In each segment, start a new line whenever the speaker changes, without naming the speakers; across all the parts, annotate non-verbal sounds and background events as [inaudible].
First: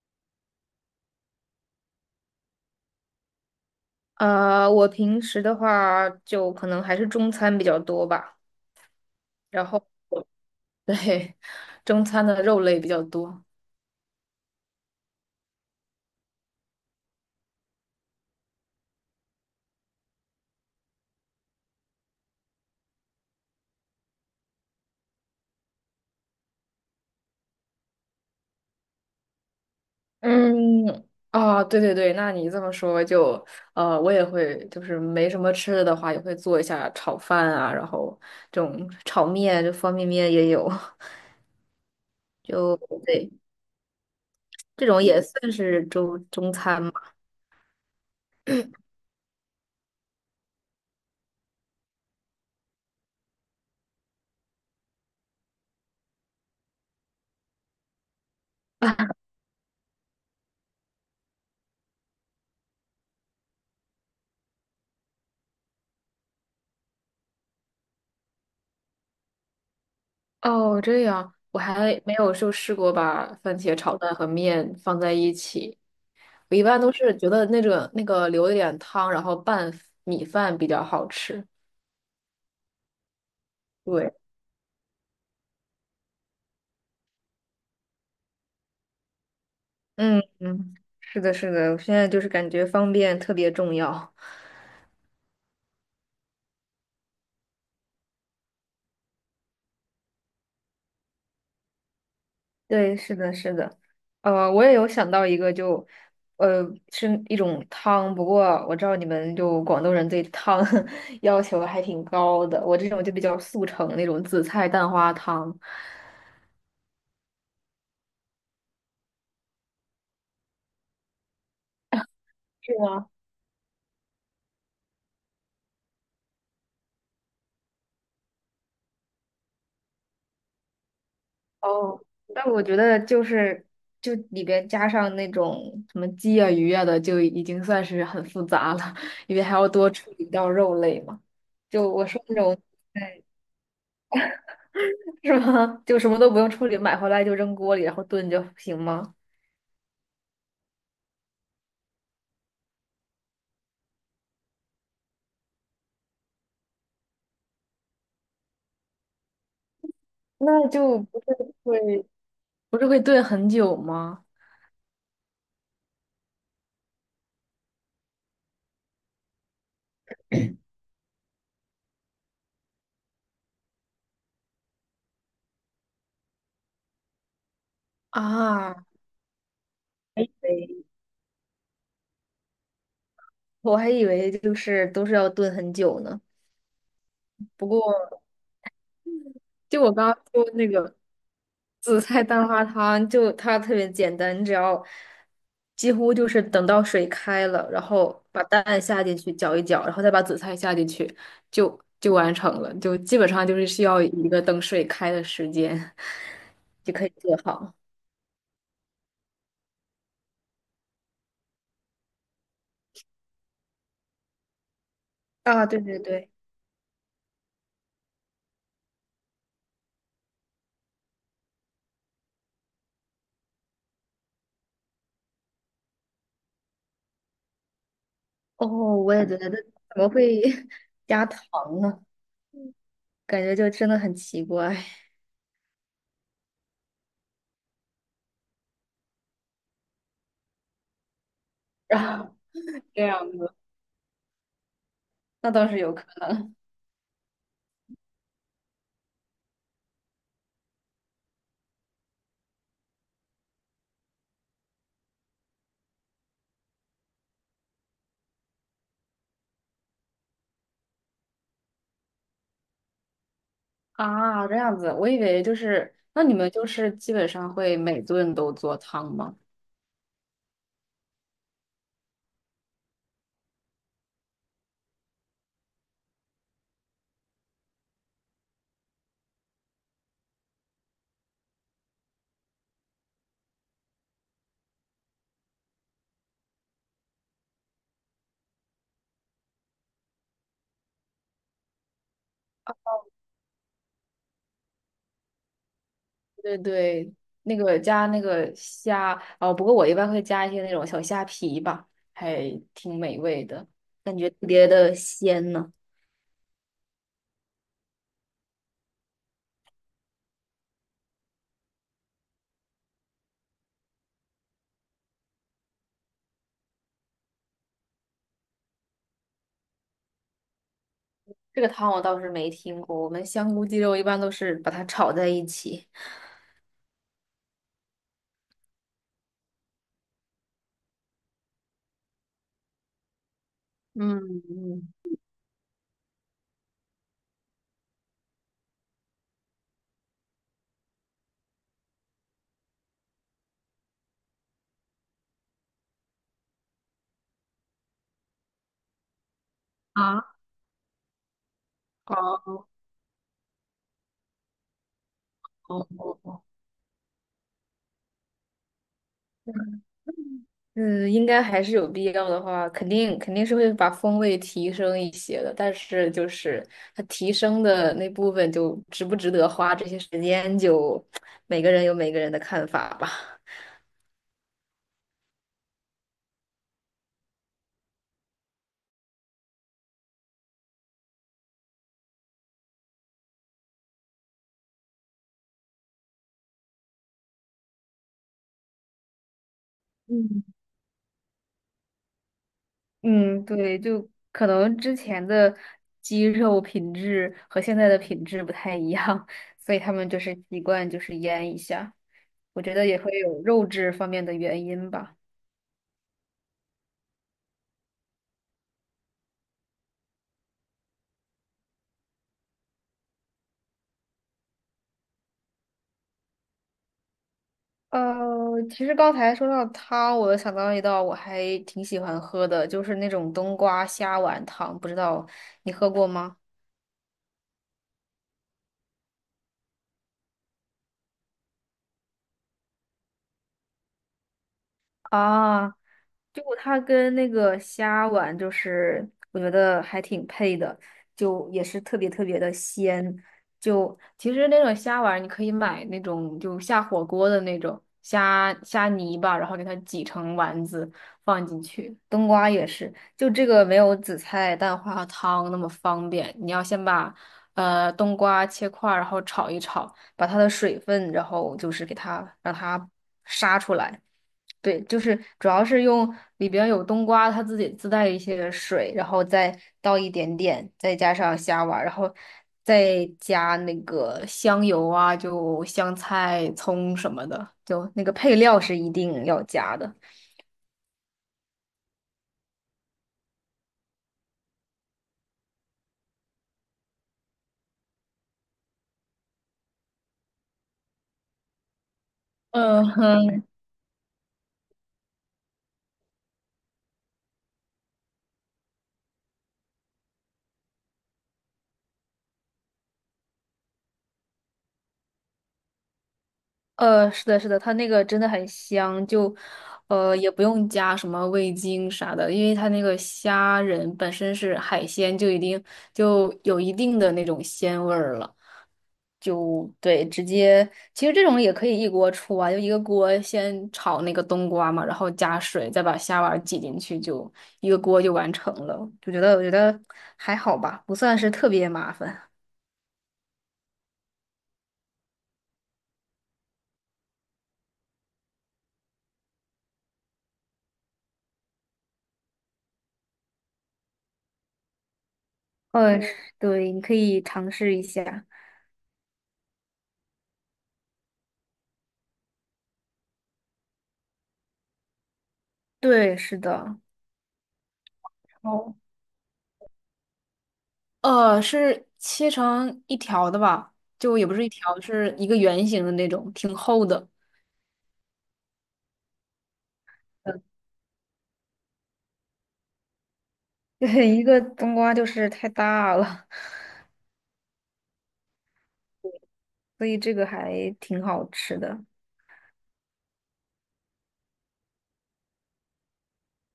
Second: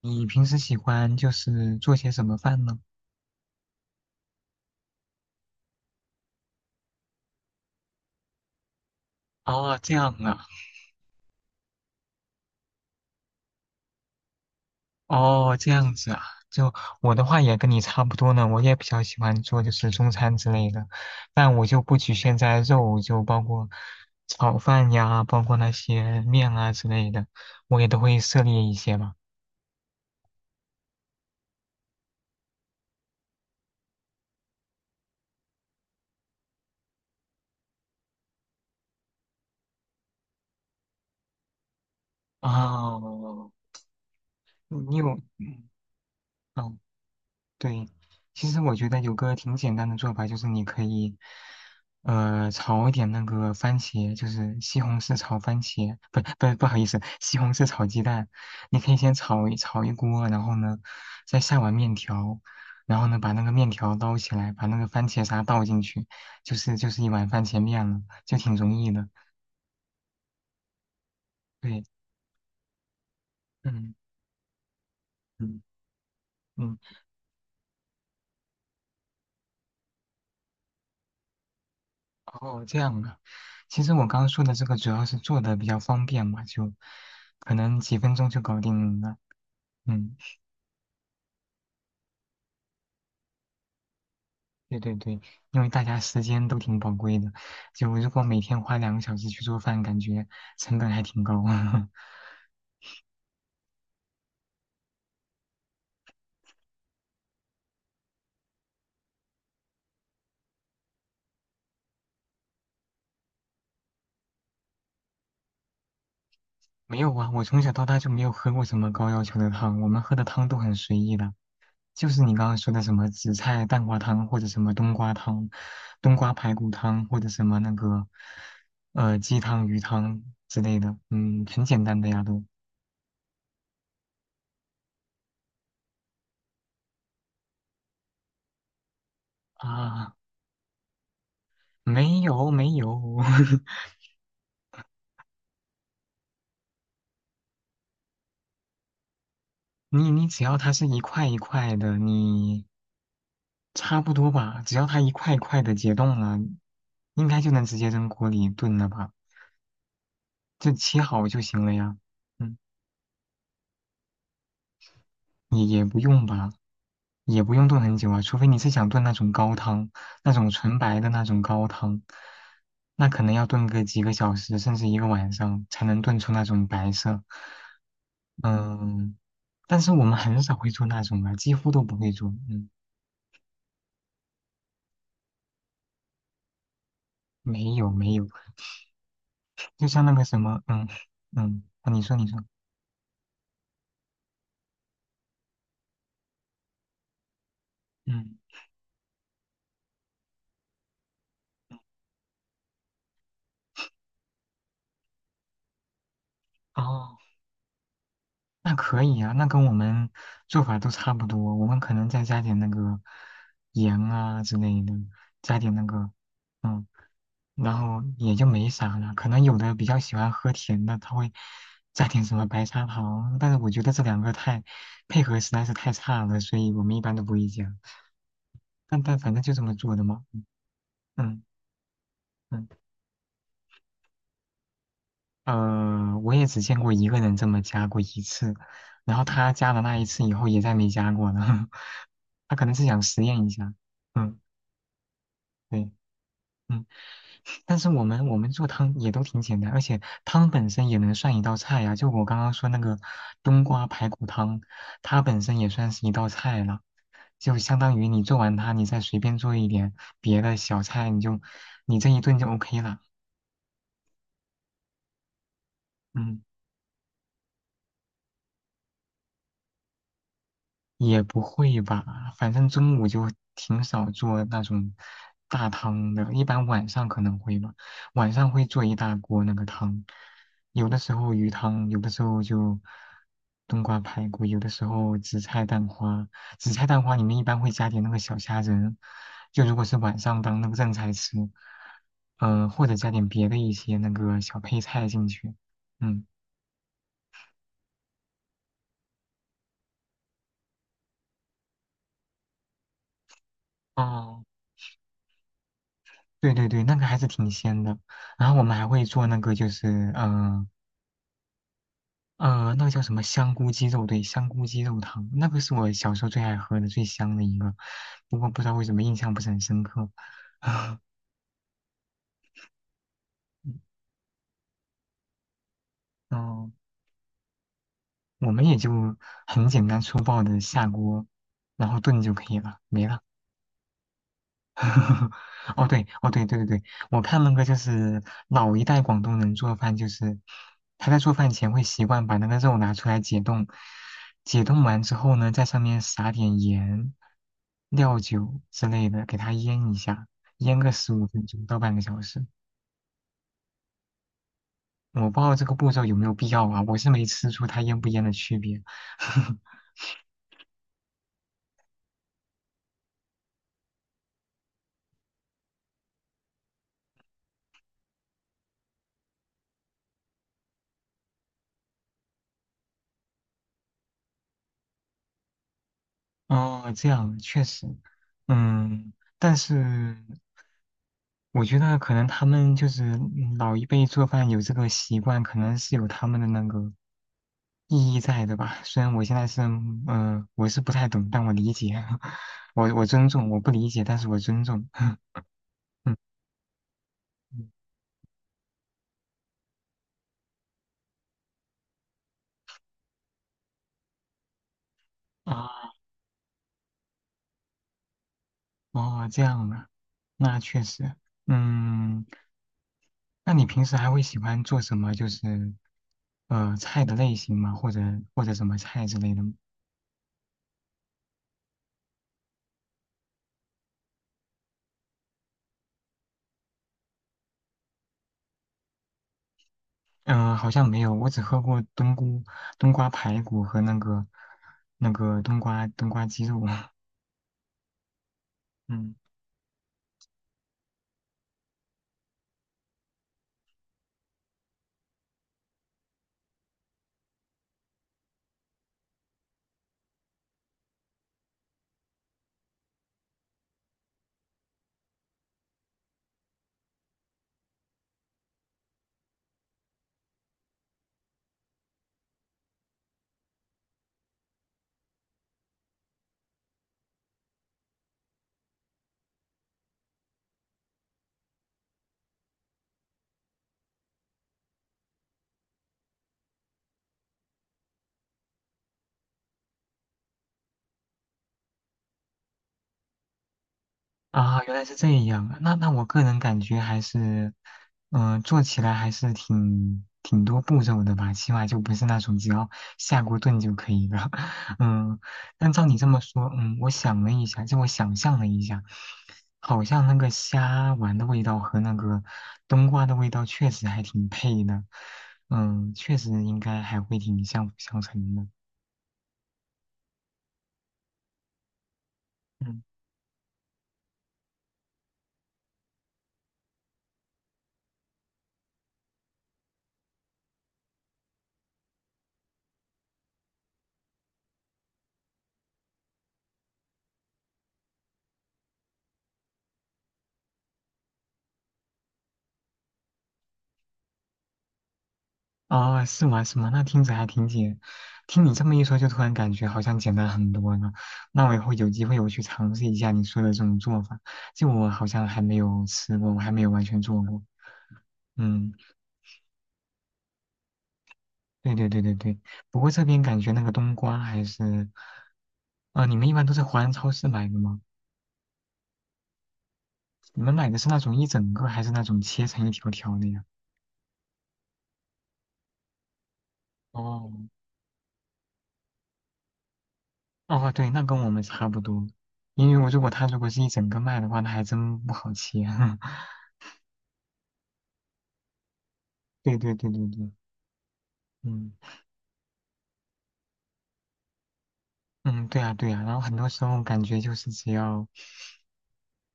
你平时喜欢就是做些什么饭呢？
我平时的话就可能还是中餐比较多吧，然
哦，
后
这样
[laughs]
啊，
对，中餐的肉类比较多。
哦，这样子啊，就我的话也跟你差不多呢，我也比较喜欢做就是中餐之类的，但我就不局限在肉，就包括炒饭呀，包括那些面啊之类的，我也都会涉猎一些嘛。
嗯，啊，对对对，那你这么说就，我也会，就是没什么吃的的话，也会做一下炒饭啊，然后这种炒面，就方便面也有，[laughs] 就对，
哦，
这
你
种
有，
也算是中中
哦，
餐嘛。
对，其实我觉得有个挺简单的做法，就是你可以，炒一点那个番茄，就是西红柿炒番茄，不不不好意思，西红柿炒鸡蛋。你可以先炒一锅，然后呢，再下碗面条，然后呢把那个面条捞起来，把那个番茄沙倒进去，就是一碗番茄面了，就挺容易的。
哦，这样，我
对，
还没有就试过把番茄
嗯
炒蛋和面放在一
嗯
起。我一
嗯。
般都是觉得那个留一点汤，然后拌米饭比较好吃。
哦，这样的。其实我
对，
刚刚说的这个主要是做的比较方便嘛，就可能几分钟就搞定了。嗯，
嗯嗯，是的，是的，我现在就是感觉方便特别重要。[laughs]
对对对，因为大家时间都挺宝贵的，就如果每天花2个小时去做饭，感觉成本还挺高。[laughs]
对，是的，是的，我也有想到一个就，呃，是一种汤，不过我知道你们就广东人对汤 [laughs] 要求还挺高的，我这种就比较速成那种紫菜蛋花汤。
没有啊，我从小到大就没有喝过什么高要求的汤，我们喝的汤都很随意的。就是你刚刚
是
说的什
吗？
么紫菜蛋花汤，或者什么冬瓜汤、冬瓜排骨汤，或者什么那个鸡汤、鱼汤之类的，嗯，很简
哦，
单的呀都
但我觉得就是就里边加上那种什么鸡啊、鱼啊的，就已经算是很复杂了，因为还要多处
啊，
理掉肉类嘛。就我
没
说那
有
种，
没有，
对，
[laughs]
是吗？[laughs] 就什么都不用处理，买回来就扔锅里，然后炖就行吗？
你只要它是一块一块的，你差不多吧，只要它一块一块的解冻了，应该就能直接扔锅里炖了吧，
那
就
就
切
不
好
是
就行了呀，
会
嗯。
炖很久吗？
也不用吧，也不用炖很久啊，除非你是想炖那种高汤，那种纯白的那种高汤，那可能要炖个几个小时，甚至一个晚上才能炖出那种白色。
啊，
嗯，但是我们
还以
很少会做
为
那种啊，几乎都不会做。嗯，
就是都是要炖很久呢。不
没有没
过
有，
就
就
我
像
刚
那个
刚
什
说
么，
那
嗯
个。
嗯，啊
紫
你说
菜
你说，
蛋花汤就它特别简单，你只要几乎就是等到水开了，然后
嗯，
把蛋下进去搅一搅，然后再把紫菜下进去，就完成了。就基本上就是需要一个等水开的时间 [laughs] 就可以
哦。
做好。
那可以啊，那跟我们做法都差不多，我们可能再加点那个盐啊之类的，加
啊，
点
对
那
对
个，
对，
然后也就没啥了。可能有的比较喜欢喝甜的，他会加点什么白砂糖，但是我觉得这两个太配合实在是太差了，所以我们一般都不会加。
哦，
但
我
但
也
反
觉
正
得
就
这
这
怎
么做的
么
嘛，
会 [laughs] 加
嗯
糖呢？
嗯，
感觉就真的很奇怪。[laughs]
呃，我也只见过一个人这么加过一次，然后他加了那一次以后也再没加过了，[laughs]
然后
他可能是想
这
实
样
验一
子，
下，嗯。
那倒是
对，
有。可能
嗯，但是我们做汤也都挺简单，而且汤本身也能算一道菜呀、就我刚刚说那个冬瓜排骨汤，它本身也算是一道菜了，就相当于你做完它，你再随便做一点别的小菜，你就你这一顿就 OK 了。
啊，这样子，我以为就是，那你
嗯。
们就是基本上会每顿都做汤吗？
也不会吧，反正中午就挺少做那种大汤的，一般晚上可能会吧，晚上会做一大锅那个汤，有的时候鱼汤，有的时候就冬瓜排骨，有的时候紫菜蛋花，紫菜蛋花里面一般会加点那个小虾仁，就如果是晚上当那个正菜吃，嗯、或者加点别的一些那个小配菜进去，嗯。
对对，那个加那个虾，哦，不过我一般会加一些那种小虾皮吧，还挺美味的，感觉
哦
特别的鲜呢。
对对对，那个还是挺鲜的。然后我们还会做那个，就是那个叫什么香菇鸡肉，对，香菇鸡肉汤，那个是我小时候最爱喝的、最香的一个。不过不知道为什么印象不是很深刻。[laughs] 啊，
这个汤我倒是没听过，我们香菇鸡肉一般都是把它炒在一起。
嗯，我们也就很简单粗暴的下锅，然后炖就可以了，没了。
嗯，嗯。
[laughs] 哦，对，哦，对，对对对，我看那个就是老一代广东人做饭，就是他在做饭前会习惯把那个肉拿出来解冻，解冻完之后呢，在上面撒点盐、料酒之类的，给它腌一下，腌个15分钟到半个小时。我不知道这个步骤有没有必要啊，我是没吃出它腌不腌的区别。[laughs]
嗯，应该还是有必要的话，肯定是会把风味提升一些的，但是就是它提升的那部分，就值不值得花这些时间，就每个人有每个人的看法吧。
哦，这样确实，嗯，但是。我觉得可能他们就是老一辈做饭有这个习惯，可能是有他们的那个意义在的吧。虽然我现在是，嗯、我是不太懂，但我理解，[laughs] 我
嗯
尊重，我不理解，但是我尊重。[laughs] 嗯
嗯，对，就可能
嗯
之前的鸡肉品质和现在的品质不太一样，所以他们就是习惯就是腌一下，我觉得也
啊，
会有肉质方面的原因吧。
哦，这样啊，那确实，嗯，那你平时还会喜欢做什么？就是，呃，菜的类型吗？或者或者什么菜之类的吗？
呃，其实刚才说到汤，我又想到一道我还挺喜欢喝的，就是那种冬瓜虾丸汤，不知道你喝过吗？
嗯、好像没有，我只喝过冬菇、冬瓜排骨和那个那个冬瓜鸡肉。[laughs]
啊，
嗯。
就它跟那个虾丸，就是我觉得还挺配的，就也是特别特别的鲜。就其实那种虾丸，你可以买那种就下火锅的那种虾泥吧，然后给它挤成丸子放进去。冬瓜也是，就这个没有紫菜蛋花汤那么方便，你要先把冬瓜切块儿，然后炒一炒，把它的水分，然后就是给它让它杀出来。对，就是主要是用里边有冬瓜，它自己自带一些水，然后再倒一点点，再加上虾丸儿，然后再加那个香油啊，就香菜、葱什么的，就那个配料是一定要加的。
啊，原来是这样啊！那那我个人感觉还是，嗯、做起来还是挺多步骤的吧，起码就不是那种只要下锅炖就可以了。[laughs] 嗯，
嗯
但照你这么
哼，
说，嗯，我想了一下，就我想象了一下，好像那个虾丸的味道和那个冬瓜的味道确实还挺配的，嗯，确实应该还会挺相辅相成的。
是的，是的，它那个真的很香，就
嗯
也不用加什么味精啥的，因为它那个虾仁本身是海鲜，就已经就有一定的那种鲜味儿了。就对，直接其实这种也可以一锅出啊，就一个锅先炒那个冬瓜嘛，然后加水，再把虾丸挤进去，就一个锅就完成了。就觉得我觉得还好吧，不算是特别麻烦。
哦，是吗？是吗？那听着还挺简，听你这么一说，就突然感觉好像简单很多了。那我以后有机会我去尝试一下你说的这种做法，就我好像还没有吃过，我还没有完全做过。
[laughs]
嗯，
嗯对，你可以尝试一下。
对对对对对。不过这边感觉那个冬瓜还是，啊、你们一般都在华人超市买的吗？
对，是的。
你们买的是那种一整
哦，
个，还是那种切成一条条的呀？
是切成一条的吧？就也不是一
哦，
条，是一个圆形的那种，挺厚的。
哦，对，那跟我们差不多。因为我如果他如果是一整个卖的话，那还真不好切。[laughs]
对，[laughs] 一个冬瓜就是太大了，
对对对对对，嗯
所以这个还挺好吃的。
嗯，对啊对啊，然后很多时候感觉就是只要，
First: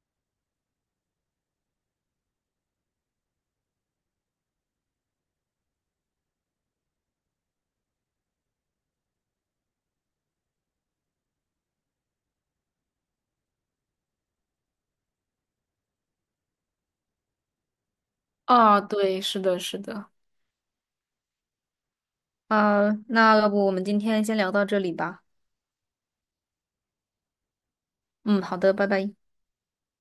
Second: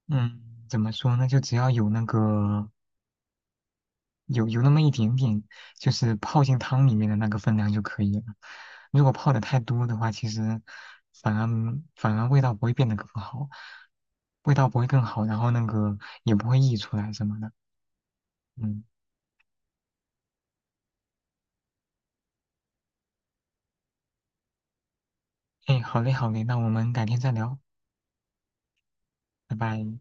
嗯，怎么说呢，就只要有那个有那么一点点，就是泡进汤里面的那个分量就可以了。如果泡的太多的话，其实反而反而味道不会变得更好，味道不会更好，然后那个也不会溢出来什么的。
啊，
嗯，
对，是的，是的。啊，那要不我们今天先聊到这里吧。
哎，好嘞好嘞，那我们改天再聊，
嗯，好的，拜拜。
拜拜。